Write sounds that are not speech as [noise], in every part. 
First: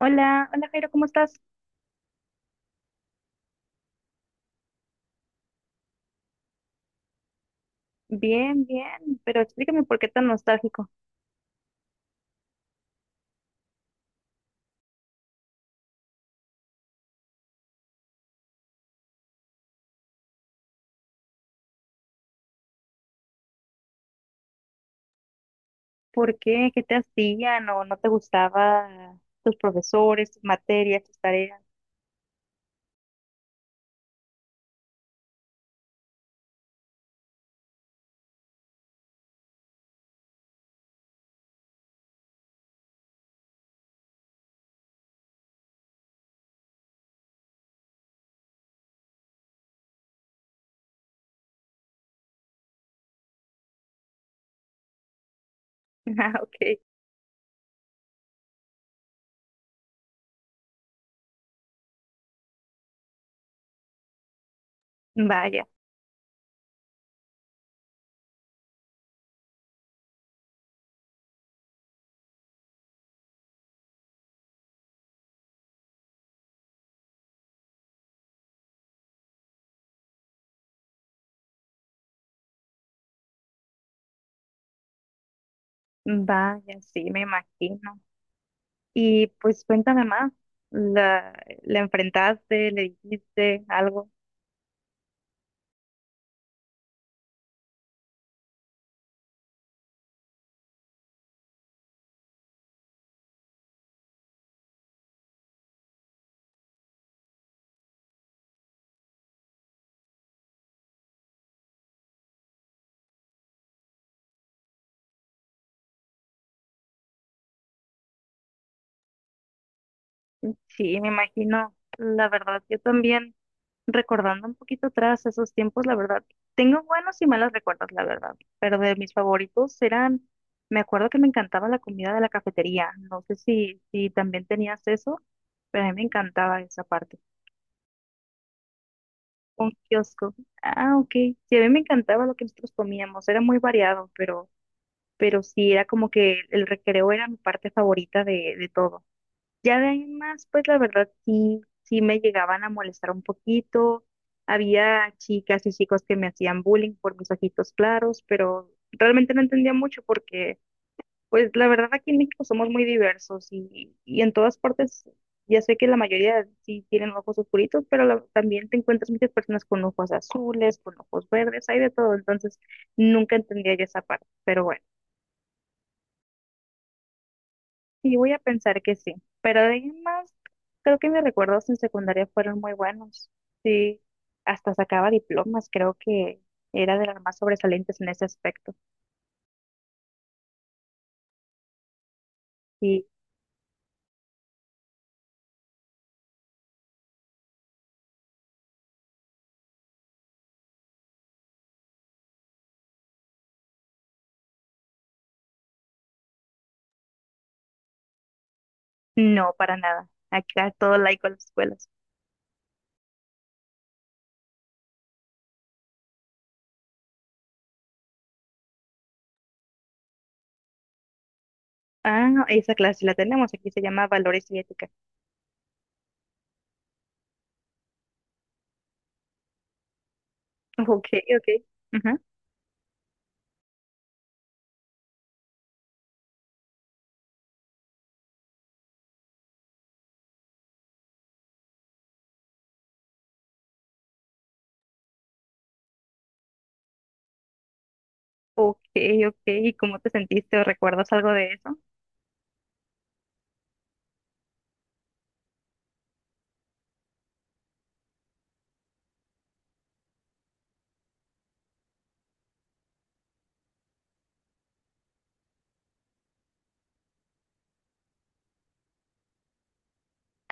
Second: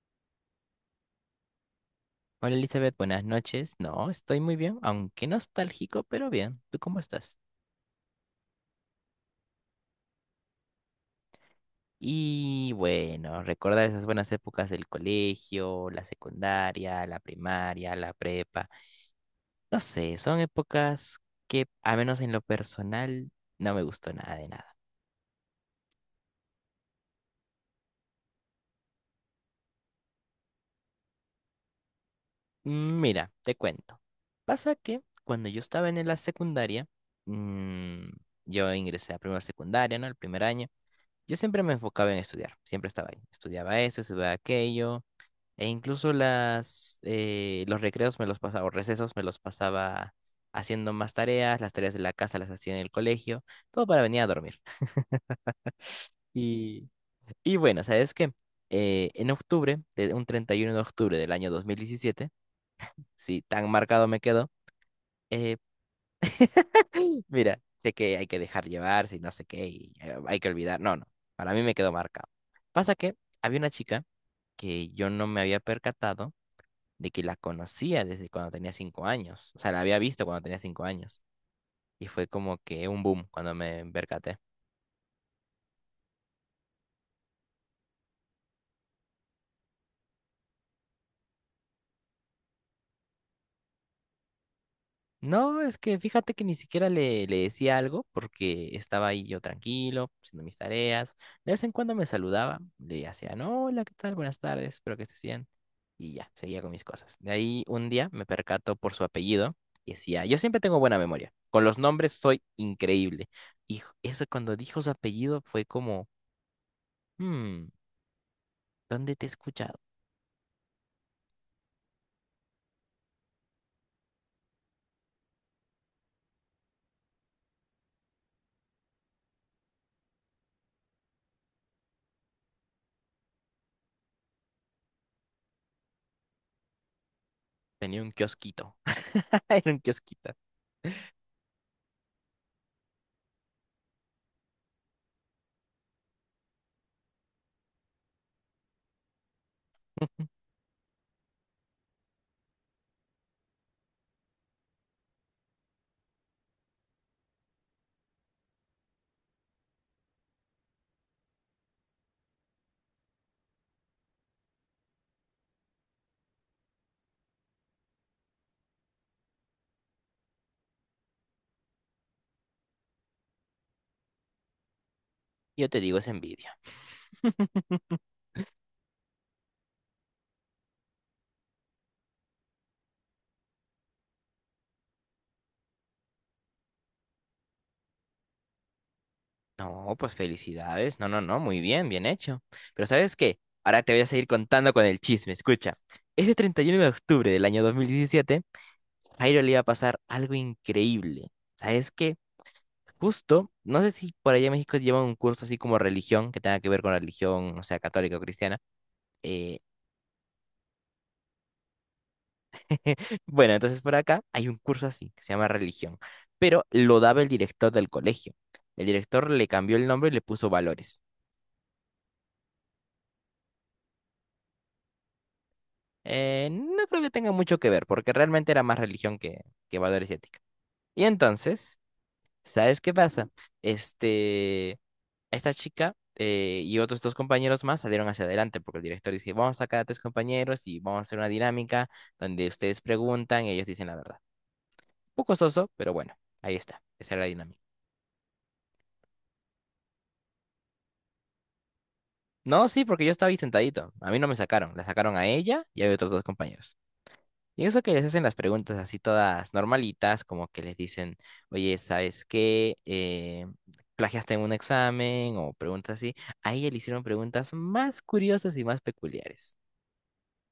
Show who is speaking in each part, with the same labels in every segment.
Speaker 1: Hola, hola Jairo, ¿cómo estás?
Speaker 2: Hola Elizabeth, buenas noches. No, estoy muy bien, aunque nostálgico, pero bien. ¿Tú cómo estás?
Speaker 1: Bien, bien, pero explícame por qué tan nostálgico.
Speaker 2: Y bueno, recordar esas buenas épocas del colegio, la secundaria, la primaria, la prepa. No sé, son épocas que, a menos en lo personal, no me gustó nada de nada.
Speaker 1: ¿Por qué? ¿Qué te hacían o no te gustaba tus profesores, tus materias, tus tareas?
Speaker 2: Mira, te cuento. Pasa que cuando yo estaba en la secundaria, mm, yo ingresé a primera secundaria, ¿no? El primer año. Yo siempre me enfocaba en estudiar, siempre estaba ahí. Estudiaba eso, estudiaba aquello, e incluso los recreos me los pasaba, o recesos me los pasaba haciendo más tareas, las tareas de la casa las hacía en el colegio, todo para venir a dormir. [laughs]
Speaker 1: [laughs] Ah, ok.
Speaker 2: Y, y bueno, ¿sabes qué? En octubre, de un 31 de octubre del año 2017 si tan marcado me quedó, eh,
Speaker 1: Vaya,
Speaker 2: [gasps] [laughs] mira, sé que hay que dejar llevar, si no sé qué, y, hay que olvidar. No, no, para mí me quedó marcado. Pasa que había una chica que yo no me había percatado de que la conocía desde cuando tenía 5 años. O sea, la había visto cuando tenía 5 años. Y fue como que un boom cuando me percaté.
Speaker 1: vaya, sí, me imagino. Y pues cuéntame más. ¿La, la enfrentaste? ¿Le dijiste algo?
Speaker 2: No, es que fíjate que ni siquiera le decía algo porque estaba ahí yo tranquilo, haciendo mis tareas. De vez en cuando me saludaba, le hacía, no, hola, ¿qué tal? Buenas tardes, espero que estés bien. Y ya, seguía con mis cosas. De ahí un día me percato por su apellido y decía, yo siempre tengo buena memoria. Con los nombres soy increíble. Y eso cuando dijo su apellido fue como, hmm, ¿dónde te he escuchado?
Speaker 1: Sí, me imagino. La verdad, yo también. Recordando un poquito atrás esos tiempos, la verdad, tengo buenos y malos recuerdos, la verdad, pero de mis favoritos eran, me acuerdo que me encantaba la comida de la cafetería, no sé si también tenías eso, pero a mí me encantaba esa parte,
Speaker 2: Tenía un kiosquito. [laughs]
Speaker 1: un
Speaker 2: Era un
Speaker 1: kiosco,
Speaker 2: kiosquito.
Speaker 1: ah, ok, sí, a mí me encantaba lo que nosotros comíamos, era muy variado, pero sí, era como que el recreo era mi parte favorita de todo. Ya de ahí en más, pues la verdad sí me llegaban a molestar un poquito. Había chicas y chicos que me hacían bullying por mis ojitos claros, pero realmente no entendía mucho porque, pues la verdad aquí en México somos muy diversos y en todas partes, ya sé que la mayoría sí tienen ojos oscuritos, pero también te encuentras muchas personas con ojos azules, con ojos verdes, hay de todo, entonces nunca entendía yo esa parte, pero bueno.
Speaker 2: Yo te digo, es envidia. [laughs]
Speaker 1: Sí, voy a pensar que sí, pero de ahí en más, creo que mis recuerdos en secundaria fueron muy buenos. Sí, hasta sacaba diplomas, creo que era de las más sobresalientes en ese aspecto.
Speaker 2: No, pues felicidades. No, no, no, muy bien, bien hecho. Pero
Speaker 1: Y
Speaker 2: ¿sabes qué? Ahora te voy a seguir contando con el chisme. Escucha, ese 31 de octubre del año 2017, Jairo le iba a pasar algo increíble. ¿Sabes qué? Justo, no sé si por allá en México llevan un curso así como religión, que tenga que ver con la religión, o sea, católica o cristiana.
Speaker 1: no,
Speaker 2: Eh,
Speaker 1: para nada. Acá todo laico a las escuelas.
Speaker 2: [laughs] Bueno, entonces por acá hay un curso así, que se llama religión, pero lo daba el director del colegio. El director le cambió el nombre y le puso valores.
Speaker 1: Ah, no, esa clase la tenemos, aquí se llama Valores y Ética.
Speaker 2: No creo que tenga mucho que ver, porque realmente era más religión que valores y ética.
Speaker 1: [laughs]
Speaker 2: Y
Speaker 1: Ok, ok.
Speaker 2: entonces,
Speaker 1: Ajá.
Speaker 2: ¿sabes qué pasa? Este, Esta chica y otros 2 compañeros más salieron hacia adelante, porque el director dice, vamos a sacar a 3 compañeros y vamos a hacer una dinámica donde ustedes preguntan y ellos dicen la verdad. Un poco soso, pero bueno, ahí está, esa era la dinámica.
Speaker 1: Ok, ok. ¿Y cómo te sentiste o recuerdas algo de eso?
Speaker 2: No, sí, porque yo estaba ahí sentadito. A mí no me sacaron. La sacaron a ella y a otros 2 compañeros. Y eso que les hacen las preguntas así todas normalitas, como que les dicen, oye, ¿sabes qué? ¿Plagiaste en un examen? O preguntas así. A ella le hicieron preguntas más curiosas y más peculiares.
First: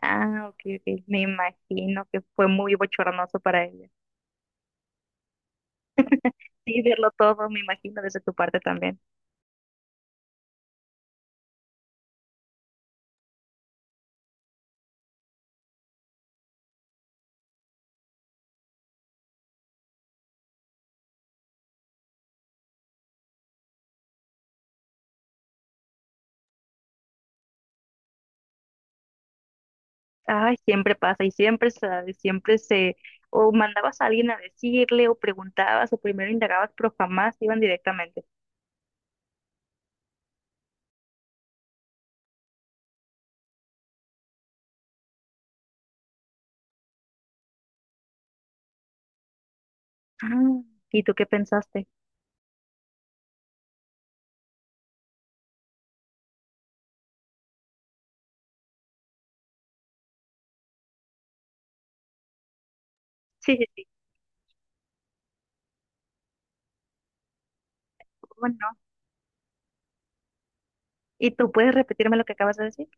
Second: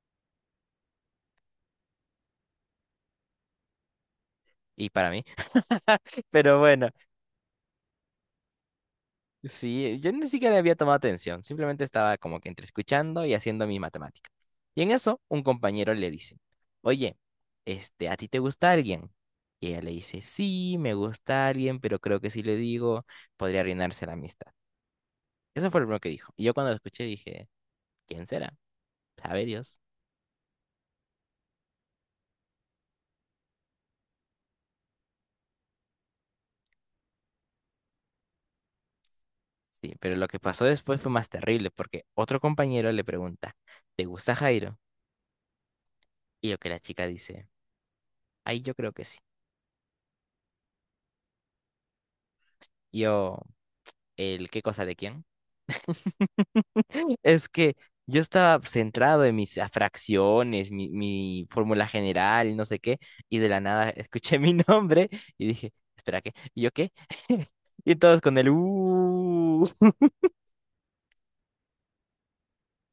Speaker 1: Ah, ok, ok. Me imagino que fue muy bochornoso para ella.
Speaker 2: Y para mí. [laughs] Pero
Speaker 1: Sí,
Speaker 2: bueno,
Speaker 1: verlo todo, me imagino, desde tu parte también.
Speaker 2: sí, yo ni siquiera había tomado atención, simplemente estaba como que entre escuchando y haciendo mi matemática. Y en eso, un compañero le dice, oye, ¿a ti te gusta alguien? Y ella le dice, sí, me gusta alguien, pero creo que si le digo, podría arruinarse la amistad. Eso fue lo primero que dijo. Y yo cuando lo escuché dije, ¿quién será? Sabe Dios.
Speaker 1: Ay, siempre pasa y siempre se, o mandabas a alguien a decirle, o preguntabas, o primero indagabas, pero jamás iban directamente.
Speaker 2: Sí, pero lo que pasó después fue más terrible, porque otro compañero le pregunta, ¿te gusta Jairo? Y lo que la chica dice, ay, yo creo que sí.
Speaker 1: Ah, ¿y tú qué pensaste?
Speaker 2: Y yo, ¿el qué cosa de quién? Es que yo estaba pues, centrado en mis fracciones, mi fórmula general, no sé qué, y de
Speaker 1: Sí,
Speaker 2: la
Speaker 1: sí, sí,
Speaker 2: nada [laughs] escuché mi nombre y dije, espera, ¿qué? ¿Y yo qué? Y todos con
Speaker 1: ¿cómo
Speaker 2: el
Speaker 1: no?
Speaker 2: [laughs]
Speaker 1: ¿Y tú puedes repetirme lo que acabas de decir?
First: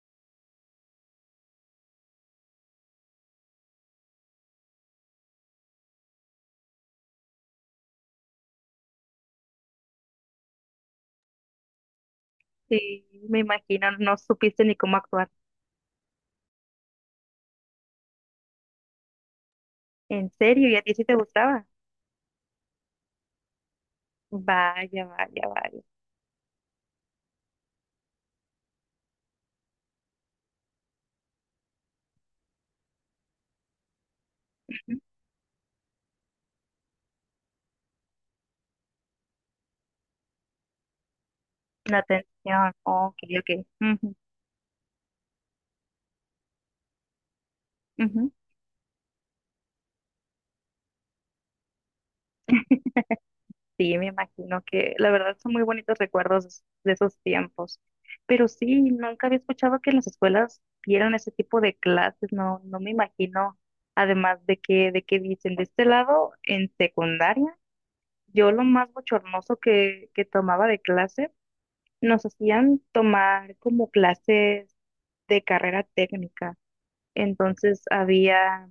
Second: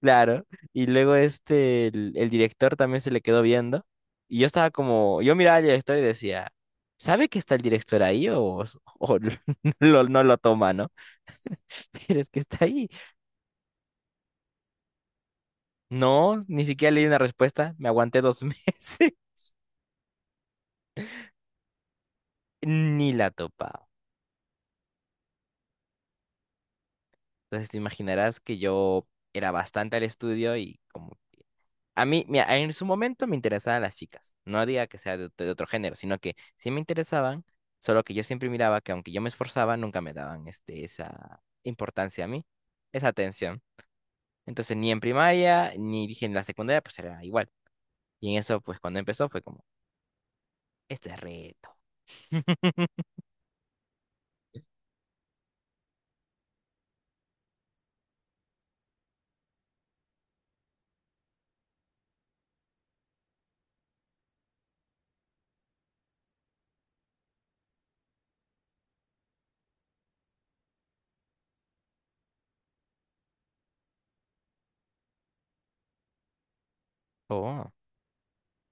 Speaker 2: claro. Y luego el director también se le quedó viendo. Y yo estaba como, yo miraba al director y decía, ¿sabe que está el director ahí o [laughs] no lo toma, ¿no? [laughs] Pero es que está ahí.
Speaker 1: Sí, me imagino, no supiste ni cómo actuar.
Speaker 2: No, ni siquiera leí una respuesta, me aguanté 2 meses,
Speaker 1: ¿En serio? ¿Y a ti sí te gustaba?
Speaker 2: [laughs] ni la topaba.
Speaker 1: Vaya, vaya, vaya.
Speaker 2: Entonces te imaginarás que yo era bastante al estudio y como... A mí, mira, en su momento me interesaban las chicas. No diga que
Speaker 1: Ujú.
Speaker 2: sea de otro género, sino que sí me interesaban, solo que yo siempre miraba que aunque yo me esforzaba, nunca me daban esa
Speaker 1: La
Speaker 2: importancia a mí,
Speaker 1: atención.
Speaker 2: esa
Speaker 1: Ok,
Speaker 2: atención.
Speaker 1: ok. Ujú,
Speaker 2: Entonces ni en primaria, ni dije en la secundaria, pues era igual. Y
Speaker 1: ujú.
Speaker 2: en eso, pues cuando empezó fue como, este es reto. [laughs]
Speaker 1: Sí, me imagino que la verdad son muy bonitos recuerdos es- de esos tiempos. Pero sí, nunca había escuchado que en las escuelas dieran ese tipo de clases, no, no me imagino. Además de que dicen, de este lado, en secundaria, yo lo más bochornoso que tomaba de clase, nos hacían tomar como clases de carrera técnica.
Speaker 2: Oh,
Speaker 1: Entonces había,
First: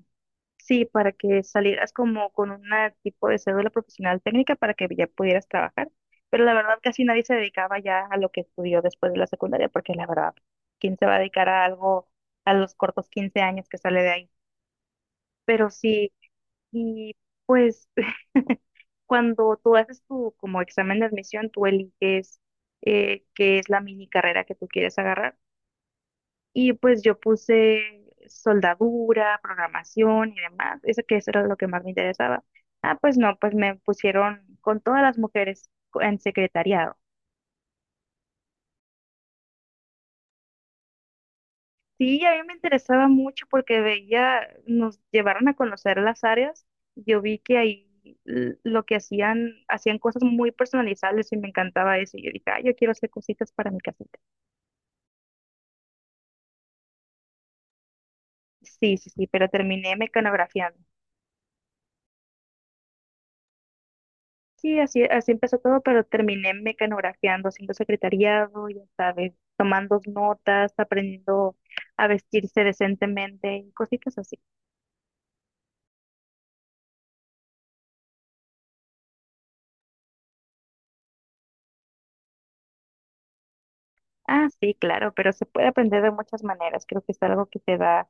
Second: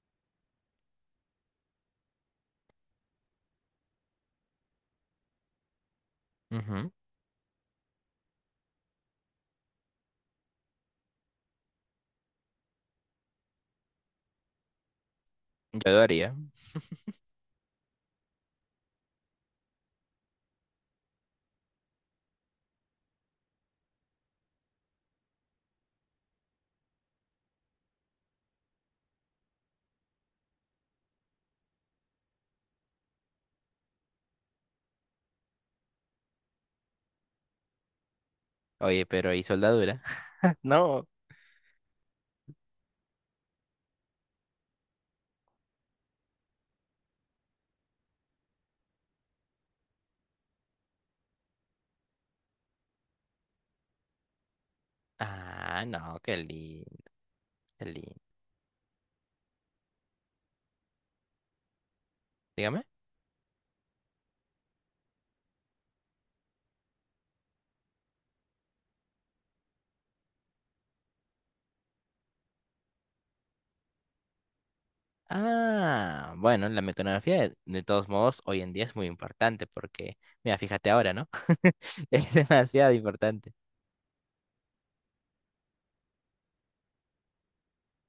Speaker 1: sí, para que salieras como con un tipo de cédula profesional técnica para que ya pudieras trabajar. Pero la verdad
Speaker 2: ujú,
Speaker 1: casi nadie se dedicaba ya a lo que estudió después de la secundaria, porque la verdad, ¿quién se va a dedicar a algo a los cortos 15 años que sale de ahí? Pero
Speaker 2: yo lo
Speaker 1: sí,
Speaker 2: haría.
Speaker 1: y pues [laughs] cuando tú haces tu como examen de admisión, tú eliges qué es la mini carrera que tú quieres agarrar. Y pues yo puse soldadura, programación y demás, eso que eso era lo que más me interesaba. Ah, pues no, pues me pusieron con todas las mujeres en secretariado.
Speaker 2: Oye, pero ¿y soldadura? [laughs] No.
Speaker 1: Sí, a mí me interesaba mucho porque veía, nos llevaron a conocer las áreas. Yo vi que ahí lo que hacían, hacían cosas muy personalizables y me encantaba eso. Y yo dije, ah, yo quiero hacer cositas para mi casita.
Speaker 2: Ah, no, qué lindo, qué lindo.
Speaker 1: Sí, sí, sí, pero terminé mecanografiando.
Speaker 2: Dígame.
Speaker 1: Sí, así, así empezó todo, pero terminé mecanografiando, haciendo secretariado, ya sabes, tomando notas, aprendiendo a vestirse decentemente y cositas así.
Speaker 2: Ah, bueno, la mecanografía de todos modos hoy en día es muy importante porque, mira, fíjate ahora, ¿no? [laughs] Es demasiado importante.
Speaker 1: Ah, sí, claro, pero se puede aprender de muchas maneras. Creo que es algo que te da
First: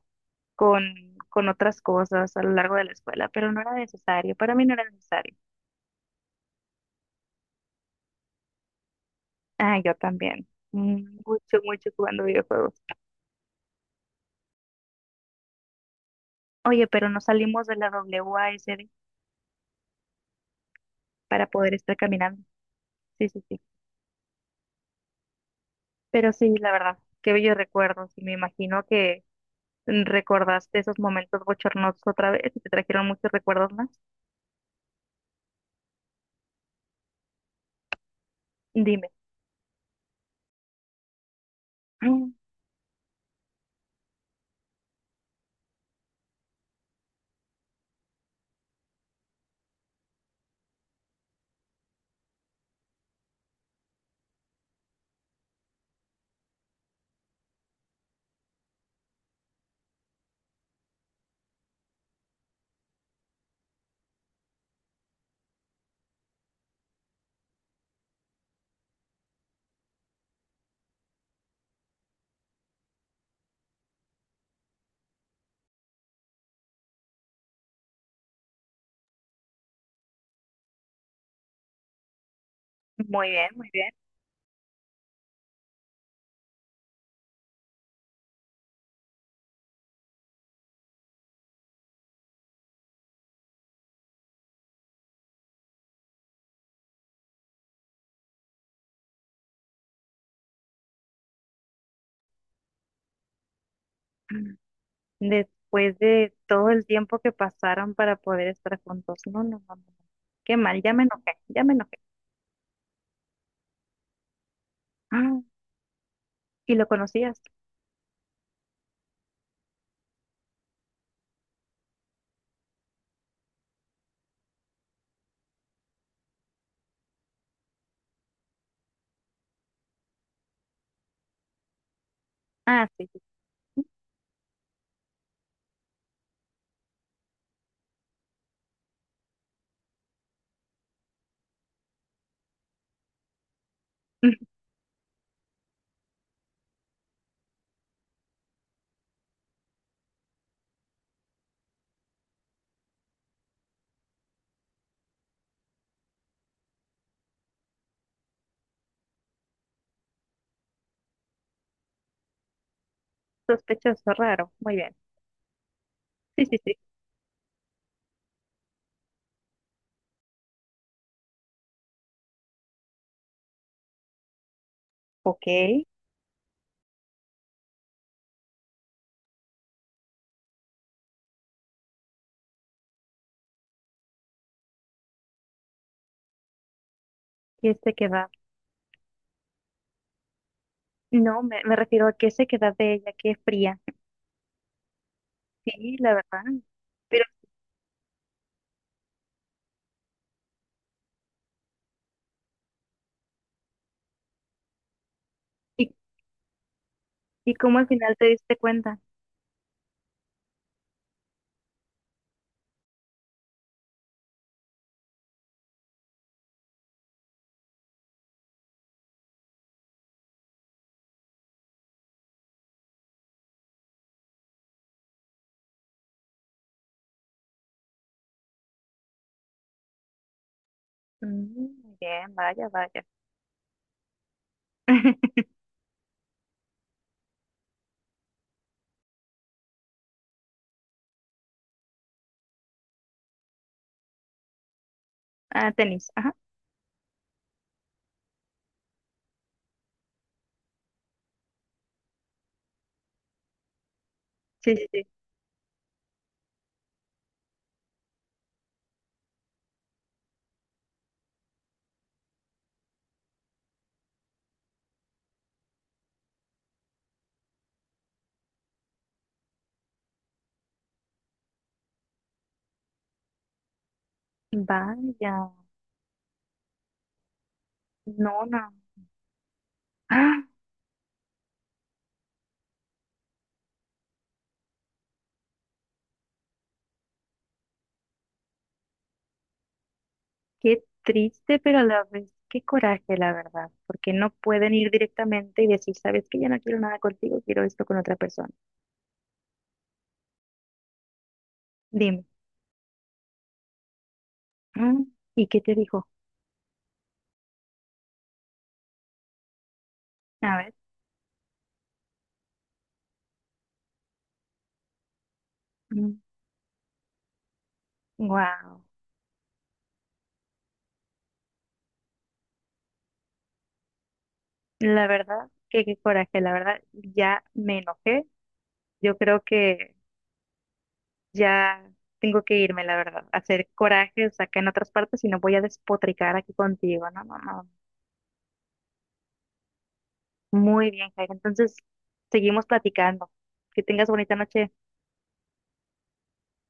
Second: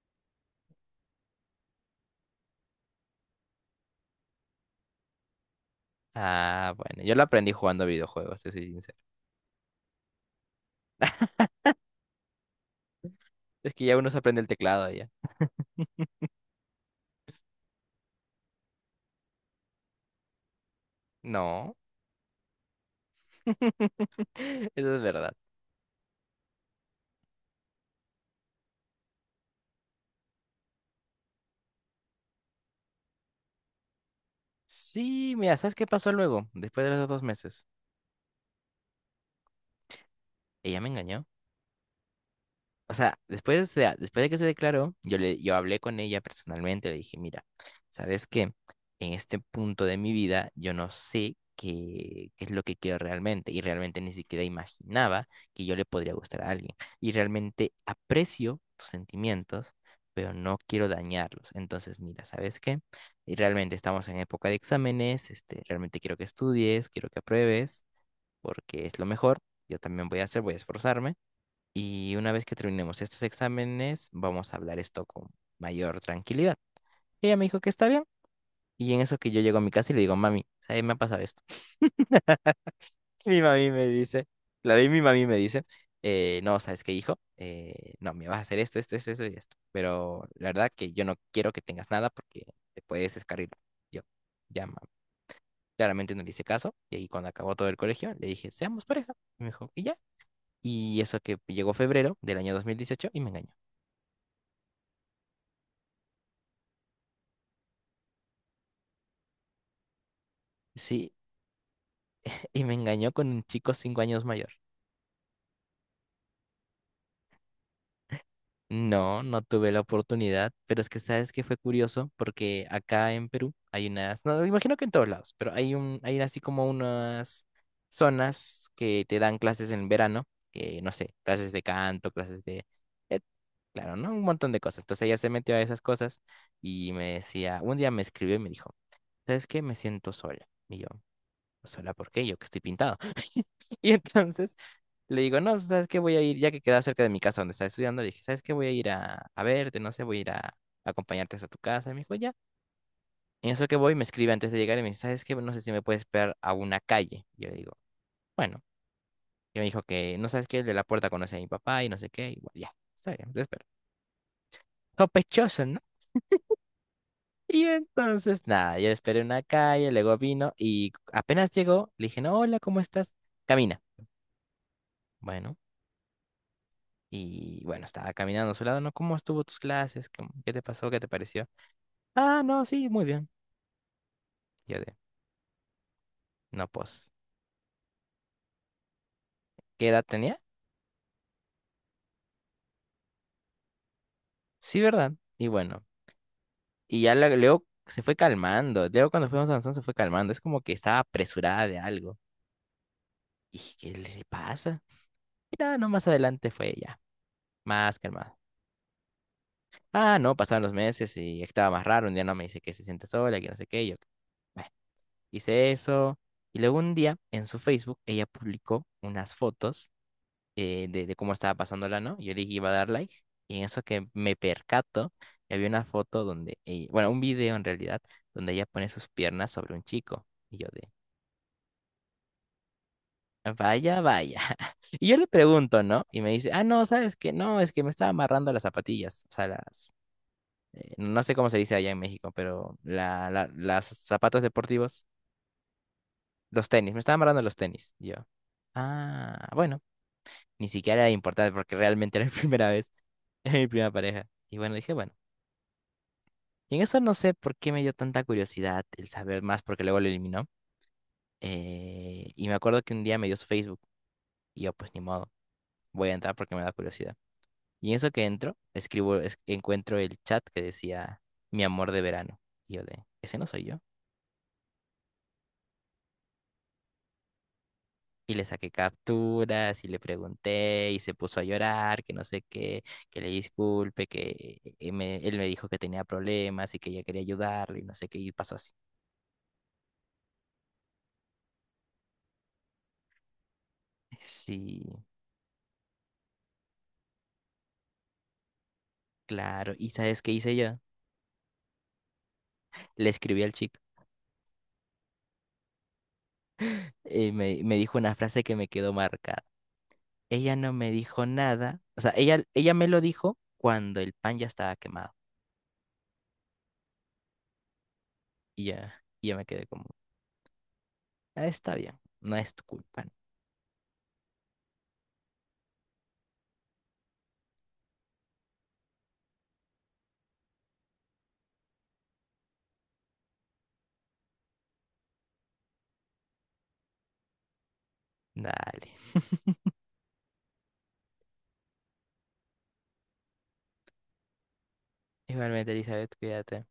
Speaker 1: con, con otras cosas a lo largo de la escuela, pero no era necesario. Para mí no era necesario.
Speaker 2: Ah, bueno, yo lo aprendí jugando videojuegos, te soy sincero.
Speaker 1: Ah, yo también. Mm, mucho, mucho jugando videojuegos.
Speaker 2: Es que ya uno se aprende el teclado ya.
Speaker 1: Oye, pero no salimos de la WASD para poder
Speaker 2: No,
Speaker 1: estar caminando. Sí, sí, sí.
Speaker 2: [laughs] eso es verdad.
Speaker 1: Pero sí, la verdad, qué bellos recuerdos. Y me imagino que recordaste esos momentos bochornosos otra vez y te trajeron muchos recuerdos más.
Speaker 2: Sí, mira, ¿sabes qué pasó luego, después de los 2 meses?
Speaker 1: Dime.
Speaker 2: Ella me engañó.
Speaker 1: Mm,
Speaker 2: O sea, después de que se declaró, yo hablé con ella personalmente, le dije, mira, ¿sabes qué? En este punto de mi vida, yo no sé qué, qué es lo que quiero realmente, y realmente ni siquiera imaginaba que yo le podría gustar a alguien. Y realmente aprecio tus sentimientos, pero no quiero dañarlos. Entonces, mira, ¿sabes qué? Y realmente estamos en época de exámenes, realmente quiero que estudies, quiero que apruebes, porque es lo mejor. Yo también voy a hacer, voy a esforzarme y una vez que terminemos estos exámenes, vamos a hablar esto con mayor tranquilidad. Y ella me dijo que está bien. Y en eso que yo llego a mi casa y le digo, mami, ¿sabes? Me ha pasado esto. [laughs] Y
Speaker 1: muy
Speaker 2: mi
Speaker 1: bien, muy
Speaker 2: mami me
Speaker 1: bien.
Speaker 2: dice, claro, y mi mami me dice, no, ¿sabes qué, hijo? No, me vas a hacer esto, esto, esto, esto y esto. Pero la verdad que yo no quiero que tengas nada porque te puedes descarrilar. Yo, ya, mami. Claramente no le hice caso. Y ahí cuando acabó todo el colegio, le dije, seamos pareja. Y me dijo, y ya. Y eso que llegó febrero del año 2018 y me engañó.
Speaker 1: Mm. Después de todo el tiempo que pasaron para poder estar juntos. No, no, no, no. No. Qué mal, ya me
Speaker 2: Sí,
Speaker 1: enojé, ya me enojé.
Speaker 2: y me engañó con un chico 5 años mayor.
Speaker 1: Ah, ¿y lo conocías?
Speaker 2: No, no tuve la oportunidad, pero es que sabes que fue curioso porque acá en Perú hay unas, no, me imagino que en todos lados, pero hay así como unas zonas que te dan clases en verano, que no sé, clases de canto, clases de,
Speaker 1: Ah, sí,
Speaker 2: eh,
Speaker 1: sí.
Speaker 2: claro, ¿no? Un montón de cosas. Entonces ella se metió a esas cosas y me decía, un día me escribió y me dijo, ¿sabes qué? Me siento sola. Y yo sola, ¿por qué? Yo que estoy pintado. [laughs] Y entonces
Speaker 1: [laughs]
Speaker 2: le digo, no, ¿sabes qué? Voy a ir, ya que queda cerca de mi casa donde estaba estudiando, le dije, ¿sabes qué? Voy a ir a verte, no sé, voy a ir a, acompañarte hasta tu casa. Y me dijo, ya. En eso que voy, me escribe antes de llegar y me dice, ¿sabes qué? No sé si me puedes esperar a una calle. Y yo le digo, bueno. Y me dijo que, no sabes qué, el de la puerta conoce a mi papá y no sé qué. Y bueno, ya, está bien, te espero.
Speaker 1: Sospechoso, raro. Muy bien.
Speaker 2: Sospechoso, ¿no?
Speaker 1: Sí, sí, sí.
Speaker 2: Y entonces, nada, yo esperé en una calle, luego vino y apenas llegó, le dije, no, hola, ¿cómo estás? Camina.
Speaker 1: Ok.
Speaker 2: Bueno,
Speaker 1: ¿Qué
Speaker 2: y bueno, estaba caminando a su lado, ¿no? ¿Cómo estuvo tus clases? ¿Qué te pasó? ¿Qué te pareció? Ah, no, sí, muy bien. Yo de, no, pues,
Speaker 1: sequedad?
Speaker 2: ¿qué edad tenía?
Speaker 1: No, me refiero a qué sequedad de ella, qué fría.
Speaker 2: Sí, ¿verdad? Y bueno,
Speaker 1: Sí, la verdad.
Speaker 2: y ya
Speaker 1: Pero,
Speaker 2: luego se fue calmando. Luego cuando fuimos avanzando se fue calmando. Es como que estaba apresurada de algo. Y dije, ¿qué le pasa? Y nada, no,
Speaker 1: ¿y
Speaker 2: más adelante fue ya,
Speaker 1: ¿Y cómo al
Speaker 2: más
Speaker 1: final te
Speaker 2: calmada.
Speaker 1: diste cuenta?
Speaker 2: Ah, no, pasaron los meses y estaba más raro. Un día no me dice que se siente sola, que no sé qué. Y yo, bueno, hice eso. Y luego un día en su Facebook ella publicó unas fotos de cómo estaba pasándola, ¿no? Yo le dije iba a dar like y en eso que me percato, que había una foto donde, bueno, un video en realidad, donde ella pone sus piernas sobre un chico. Y yo de,
Speaker 1: Mm, bien, vaya, vaya.
Speaker 2: vaya, vaya. [laughs] Y yo le
Speaker 1: [laughs]
Speaker 2: pregunto, ¿no? Y me dice, ah, no, ¿sabes qué? No, es que me estaba amarrando las zapatillas, o sea, no sé cómo se dice allá en México, pero las zapatos deportivos,
Speaker 1: Ah, tenis, ajá.
Speaker 2: los tenis, me estaba amarrando los tenis. Y yo, ah, bueno. Ni siquiera era importante porque realmente era mi [laughs] primera vez. Era mi primera pareja. Y bueno,
Speaker 1: Sí, sí,
Speaker 2: dije,
Speaker 1: sí.
Speaker 2: bueno. Y en eso no sé por qué me dio tanta curiosidad el saber más porque luego lo eliminó. Y me acuerdo que un día me dio su Facebook. Y yo, pues ni modo, voy a entrar porque me da curiosidad. Y en eso que entro, escribo, encuentro el chat que decía mi amor de verano. Y yo de, ese no soy yo.
Speaker 1: Vaya,
Speaker 2: Y
Speaker 1: no,
Speaker 2: le saqué
Speaker 1: no.
Speaker 2: capturas y le
Speaker 1: Ah,
Speaker 2: pregunté y se puso a llorar, que no sé qué, que le disculpe, que él me dijo que tenía problemas y que ella quería ayudarlo y no sé qué, y pasó así.
Speaker 1: qué triste, pero a la vez, qué coraje, la verdad, porque no pueden
Speaker 2: Sí,
Speaker 1: ir directamente y decir, sabes que ya no quiero nada contigo, quiero esto con otra persona.
Speaker 2: claro. ¿Y sabes qué hice yo?
Speaker 1: Dime.
Speaker 2: Le escribí al chico.
Speaker 1: Mm, ¿y qué te dijo?
Speaker 2: Me dijo una frase que me quedó marcada. Ella
Speaker 1: A
Speaker 2: no
Speaker 1: ver,
Speaker 2: me dijo nada. O sea, ella me lo dijo cuando el pan ya estaba quemado. Y
Speaker 1: wow.
Speaker 2: ya, y ya me quedé como, "Ah, está bien, no es tu culpa, ¿no?"
Speaker 1: La verdad, que qué coraje, la verdad, ya me enojé. Yo creo que ya tengo que irme, la verdad, a hacer corajes acá en otras partes y no voy a despotricar aquí contigo. No, no, no.
Speaker 2: Dale.
Speaker 1: Muy bien, Jair. Entonces, seguimos platicando. Que tengas bonita noche.
Speaker 2: Igualmente, Elizabeth, cuídate.